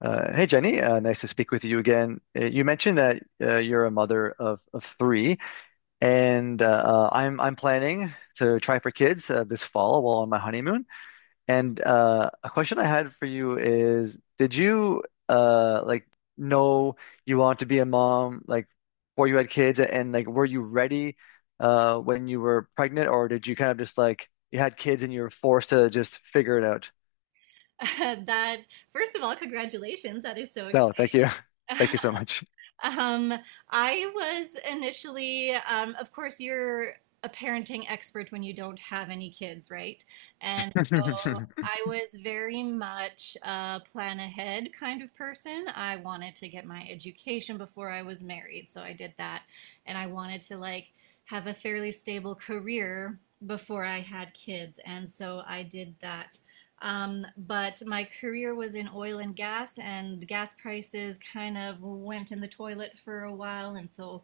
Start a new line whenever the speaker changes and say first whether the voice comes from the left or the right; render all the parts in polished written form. left: Hey, Jenny. Nice to speak with you again. You mentioned that you're a mother of three, and I'm planning to try for kids this fall while on my honeymoon. And a question I had for you is, did you like know you want to be a mom like before you had kids, and like were you ready when you were pregnant, or did you kind of just like you had kids and you were forced to just figure it out?
right: That first of all, congratulations. That is so
left: No, thank
right: exciting.
left: you. Thank you so much.
right: um, I was initially of course you're a parenting expert when you don't have any kids, right? And so I was very much a plan ahead kind of person. I wanted to get my education before I was married, so I did that. And I wanted to like have a fairly stable career before I had kids, and so I did that. But my career was in oil and gas prices kind of went in the toilet for a while. And so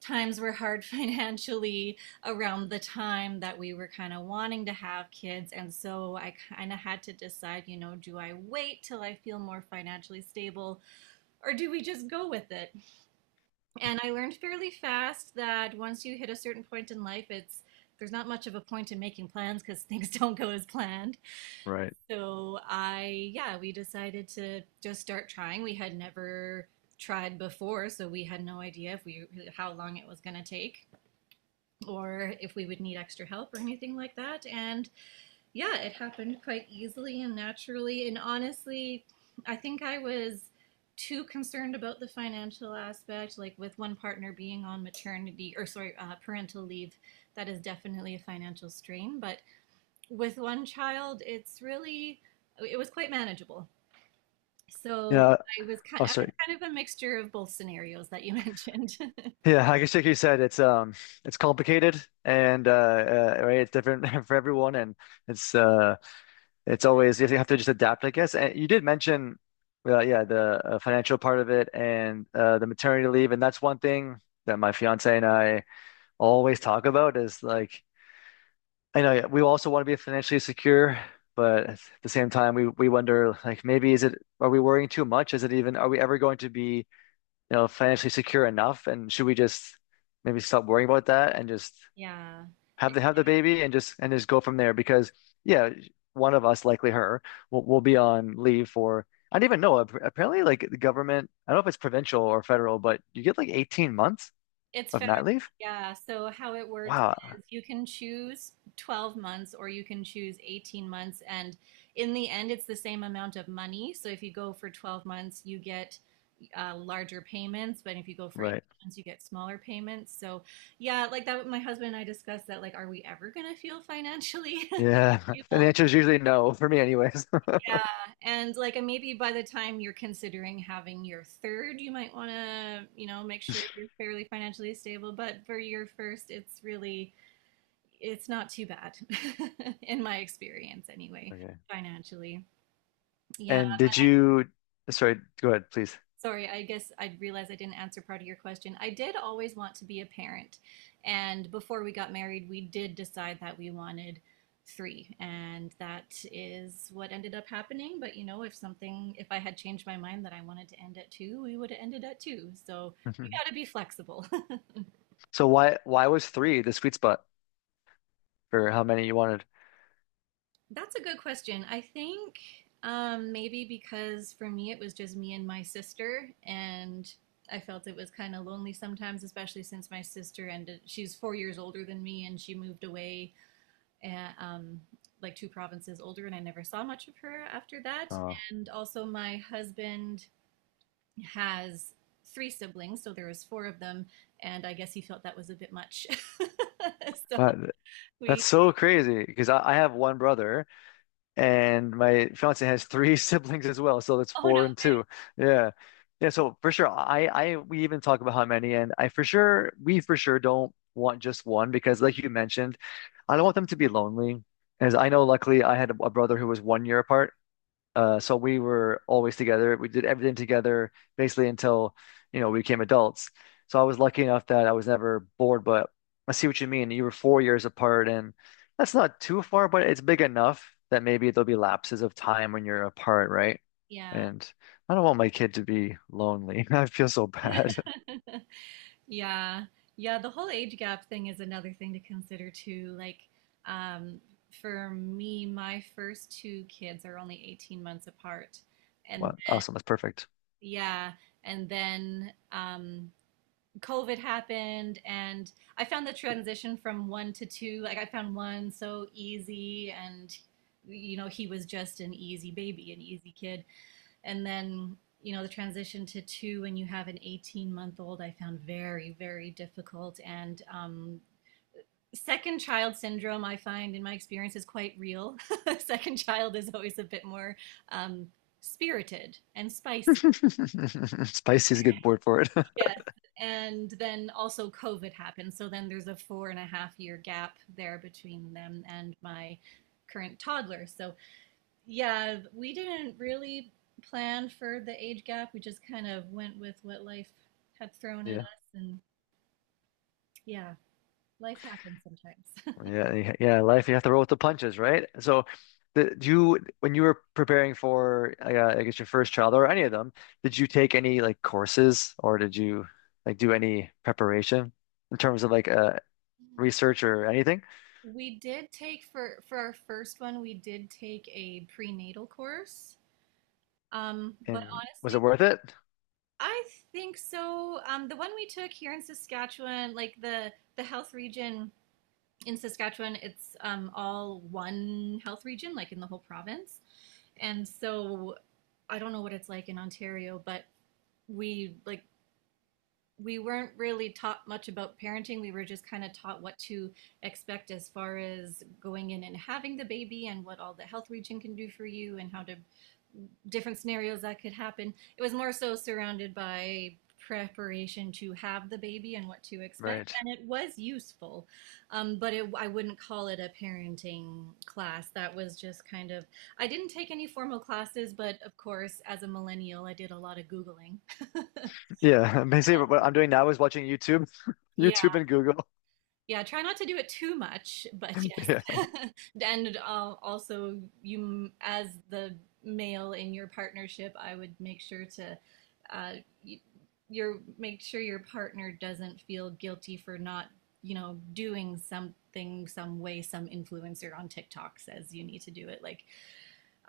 right: times were hard financially around the time that we were kind of wanting to have kids. And so I kind of had to decide, you know, do I wait till I feel more financially stable, or do we just go with it? And I learned fairly fast that once you hit a certain point in life, it's there's not much of a point in making plans because things don't go as planned.
left: Right.
right: So I, yeah, we decided to just start trying. We had never tried before, so we had no idea if we how long it was going to take or if we would need extra help or anything like that. And yeah, it happened quite easily and naturally. And honestly, I think I was too concerned about the financial aspect, like with one partner being on maternity or sorry, parental leave. That is definitely a financial strain, but with one child, it was quite manageable. So
left: Yeah. Oh,
right: I was
left: sorry.
right: kind of a mixture of both scenarios that you mentioned.
left: Yeah, I guess like you said, it's it's complicated and right, it's different for everyone, and it's uh, it's always you have to just adapt, I guess. And you did mention, yeah, the financial part of it and the maternity leave, and that's one thing that my fiance and I always talk about is like, I know, yeah, we also want to be financially secure, but at the same time, we wonder like maybe is it are we worrying too much? Is it even are we ever going to be financially secure enough? And should we just maybe stop worrying about that and just
right: Yeah, it,
left: have the baby and just go from there? Because yeah, one of us, likely her, will be on leave for I don't even know. Apparently, like the government, I don't know if it's provincial or federal, but you get like 18 months
right: it's
left: of
right: federal.
left: mat leave.
right: Yeah, so how it works
left: Wow.
right: is you can choose 12 months or you can choose 18 months, and in the end, it's the same amount of money. So if you go for 12 months, you get larger payments, but if you go for 18
left: Right.
right: months, you get smaller payments. So yeah, like that, my husband and I discussed that, like, are we ever gonna feel financially
left: Yeah. And
right: people.
left: the answer is usually no for me anyways.
right: Yeah. And like maybe by the time you're considering having your third, you might want to, you know, make sure you're fairly financially stable. But for your first, it's not too bad in my experience anyway,
left: Okay.
right: financially. Yeah.
left: And did you, sorry, go ahead, please.
right: Sorry, I guess I realized I didn't answer part of your question. I did always want to be a parent. And before we got married, we did decide that we wanted three. And that is what ended up happening. But you know, if something, if I had changed my mind that I wanted to end at two, we would have ended at two. So you got to be flexible.
left: So why was three the sweet spot for how many you wanted?
right: That's a good question. I think maybe because for me it was just me and my sister, and I felt it was kind of lonely sometimes, especially since my sister ended. She's 4 years older than me, and she moved away, uh um, like two provinces older, and I never saw much of her after that.
left: Oh,
right: And also, my husband has three siblings, so there was four of them, and I guess he felt that was a bit much. So
left: what?
right: we,
left: That's so crazy because I have one brother and my fiance has three siblings as well. So that's
right: oh no,
left: four and two. Yeah. Yeah. So for sure, we even talk about how many, and we for sure don't want just one because, like you mentioned, I don't want them to be lonely. As I know, luckily, I had a brother who was 1 year apart. So we were always together. We did everything together basically until, you know, we became adults. So I was lucky enough that I was never bored, but I see what you mean. You were 4 years apart, and that's not too far, but it's big enough that maybe there'll be lapses of time when you're apart, right?
right: yeah.
left: And I don't want my kid to be lonely. I feel so bad.
right: Yeah. Yeah, the whole age gap thing is another thing to consider too. Like, um, for me, my first two kids are only 18 months apart. And
left: Well, awesome. That's perfect.
right: yeah, and then COVID happened, and I found the transition from one to two, like, I found one so easy, and, you know, he was just an easy baby, an easy kid. And then you know the transition to two when you have an 18-month old, I found very difficult. And second child syndrome I find in my experience is quite real. Second child is always a bit more um, spirited and spicy.
left: Spicy is a good word for it.
right: Yes. And then also COVID happened, so then there's a four and a half year gap there between them and my current toddler. So yeah, we didn't really plan for the age gap. We just kind of went with what life had thrown at
left: Yeah.
right: us, and yeah, life happens sometimes.
left: Yeah, yeah, life you have to roll with the punches, right? So, the, do you when you were preparing for I guess your first child or any of them, did you take any like courses or did you like do any preparation in terms of research or anything?
right: We did take for our first one, we did take a prenatal course. But
left: And was it
right: honestly,
left: worth it?
right: I think so. The one we took here in Saskatchewan, like the health region in Saskatchewan, it's all one health region, like in the whole province. And so I don't know what it's like in Ontario, but we like we weren't really taught much about parenting. We were just kind of taught what to expect as far as going in and having the baby and what all the health region can do for you and how to different scenarios that could happen. It was more so surrounded by preparation to have the baby and what to expect,
left: Right.
right: and it was useful, but I wouldn't call it a parenting class. That was just kind of, I didn't take any formal classes, but of course, as a millennial, I did a lot of Googling.
left: Yeah, basically what I'm doing now is watching YouTube, YouTube
right: Yeah.
left: and Google.
right: Yeah, try not to do it too much, but
left: Yeah.
right: yes. And also, you, as the male in your partnership, I would make sure to, uh, y- your make sure your partner doesn't feel guilty for not, you know, doing something, some way, some influencer on TikTok says you need to do it. Like,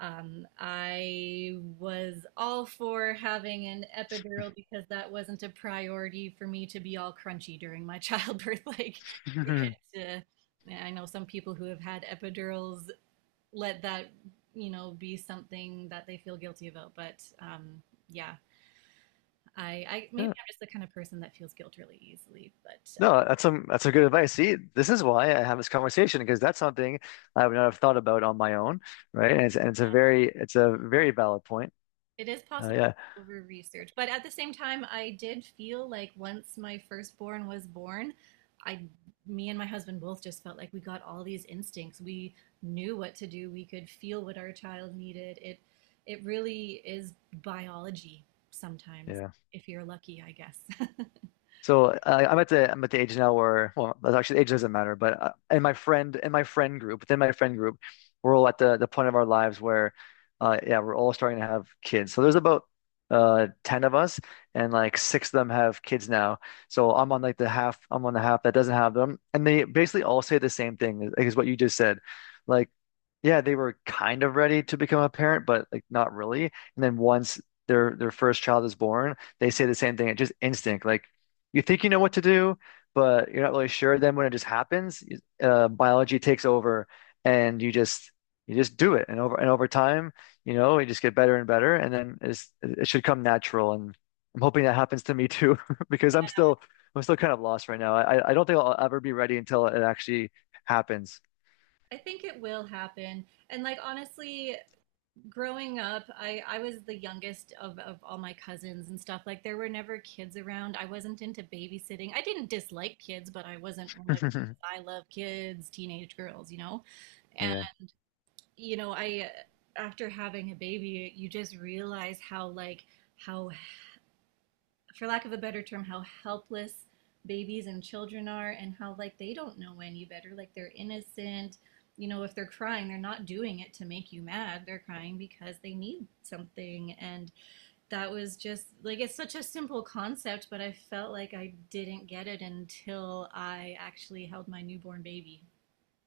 right: I was all for having an epidural because that wasn't a priority for me to be all crunchy during my childbirth. Like, it, I know some people who have had epidurals let that, you know, be something that they feel guilty about. But yeah, I maybe
left: Yeah.
right: I'm just the kind of person that feels guilt really easily. But
left: No, that's some good advice. See, this is why I have this conversation because that's something I would not have thought about on my own, right? And it's a very valid point.
right: it is possible
left: Yeah,
right: to over research, but at the same time, I did feel like once my firstborn was born, I, me and my husband both just felt like we got all these instincts. We knew what to do. We could feel what our child needed. It really is biology sometimes,
left: yeah.
right: if you're lucky, I guess.
left: So I'm at the age now where well that's actually age doesn't matter but and my friend group we're all at the point of our lives where yeah we're all starting to have kids so there's about 10 of us and like six of them have kids now so I'm on like the half I'm on the half that doesn't have them and they basically all say the same thing like is what you just said like yeah they were kind of ready to become a parent but like not really and then once their first child is born they say the same thing it's just instinct like you think you know what to do, but you're not really sure. Then when it just happens, biology takes over, and you just do it. And over time, you know, you just get better and better, and then it's, it should come natural. And I'm hoping that happens to me too, because I'm still kind of lost right now. I don't think I'll ever be ready until it actually happens.
right: I think it will happen. And like honestly, growing up, I was the youngest of all my cousins and stuff. Like, there were never kids around. I wasn't into babysitting. I didn't dislike kids, but I wasn't one of those I love kids, teenage girls, you know? And,
left: Yeah.
right: you know, after having a baby, you just realize how, like, how for lack of a better term, how helpless babies and children are and how like they don't know any better. Like they're innocent. You know, if they're crying, they're not doing it to make you mad. They're crying because they need something. And that was just like, it's such a simple concept, but I felt like I didn't get it until I actually held my newborn baby.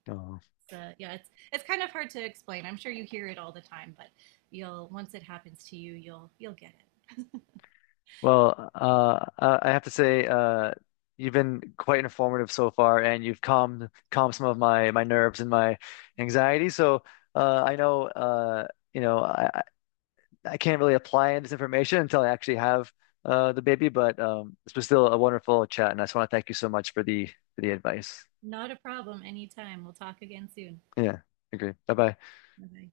left: Oh.
right: So, yeah, it's kind of hard to explain. I'm sure you hear it all the time, but once it happens to you, you'll get it.
left: Well, I have to say, you've been quite informative so far, and you've calmed some of my nerves and my anxiety. So, I know, you know, I can't really apply this information until I actually have the baby, but this was still a wonderful chat, and I just want to thank you so much for the advice.
right: Not a problem, anytime. We'll talk again soon.
left: Yeah, agree. Bye bye.
right: Bye-bye.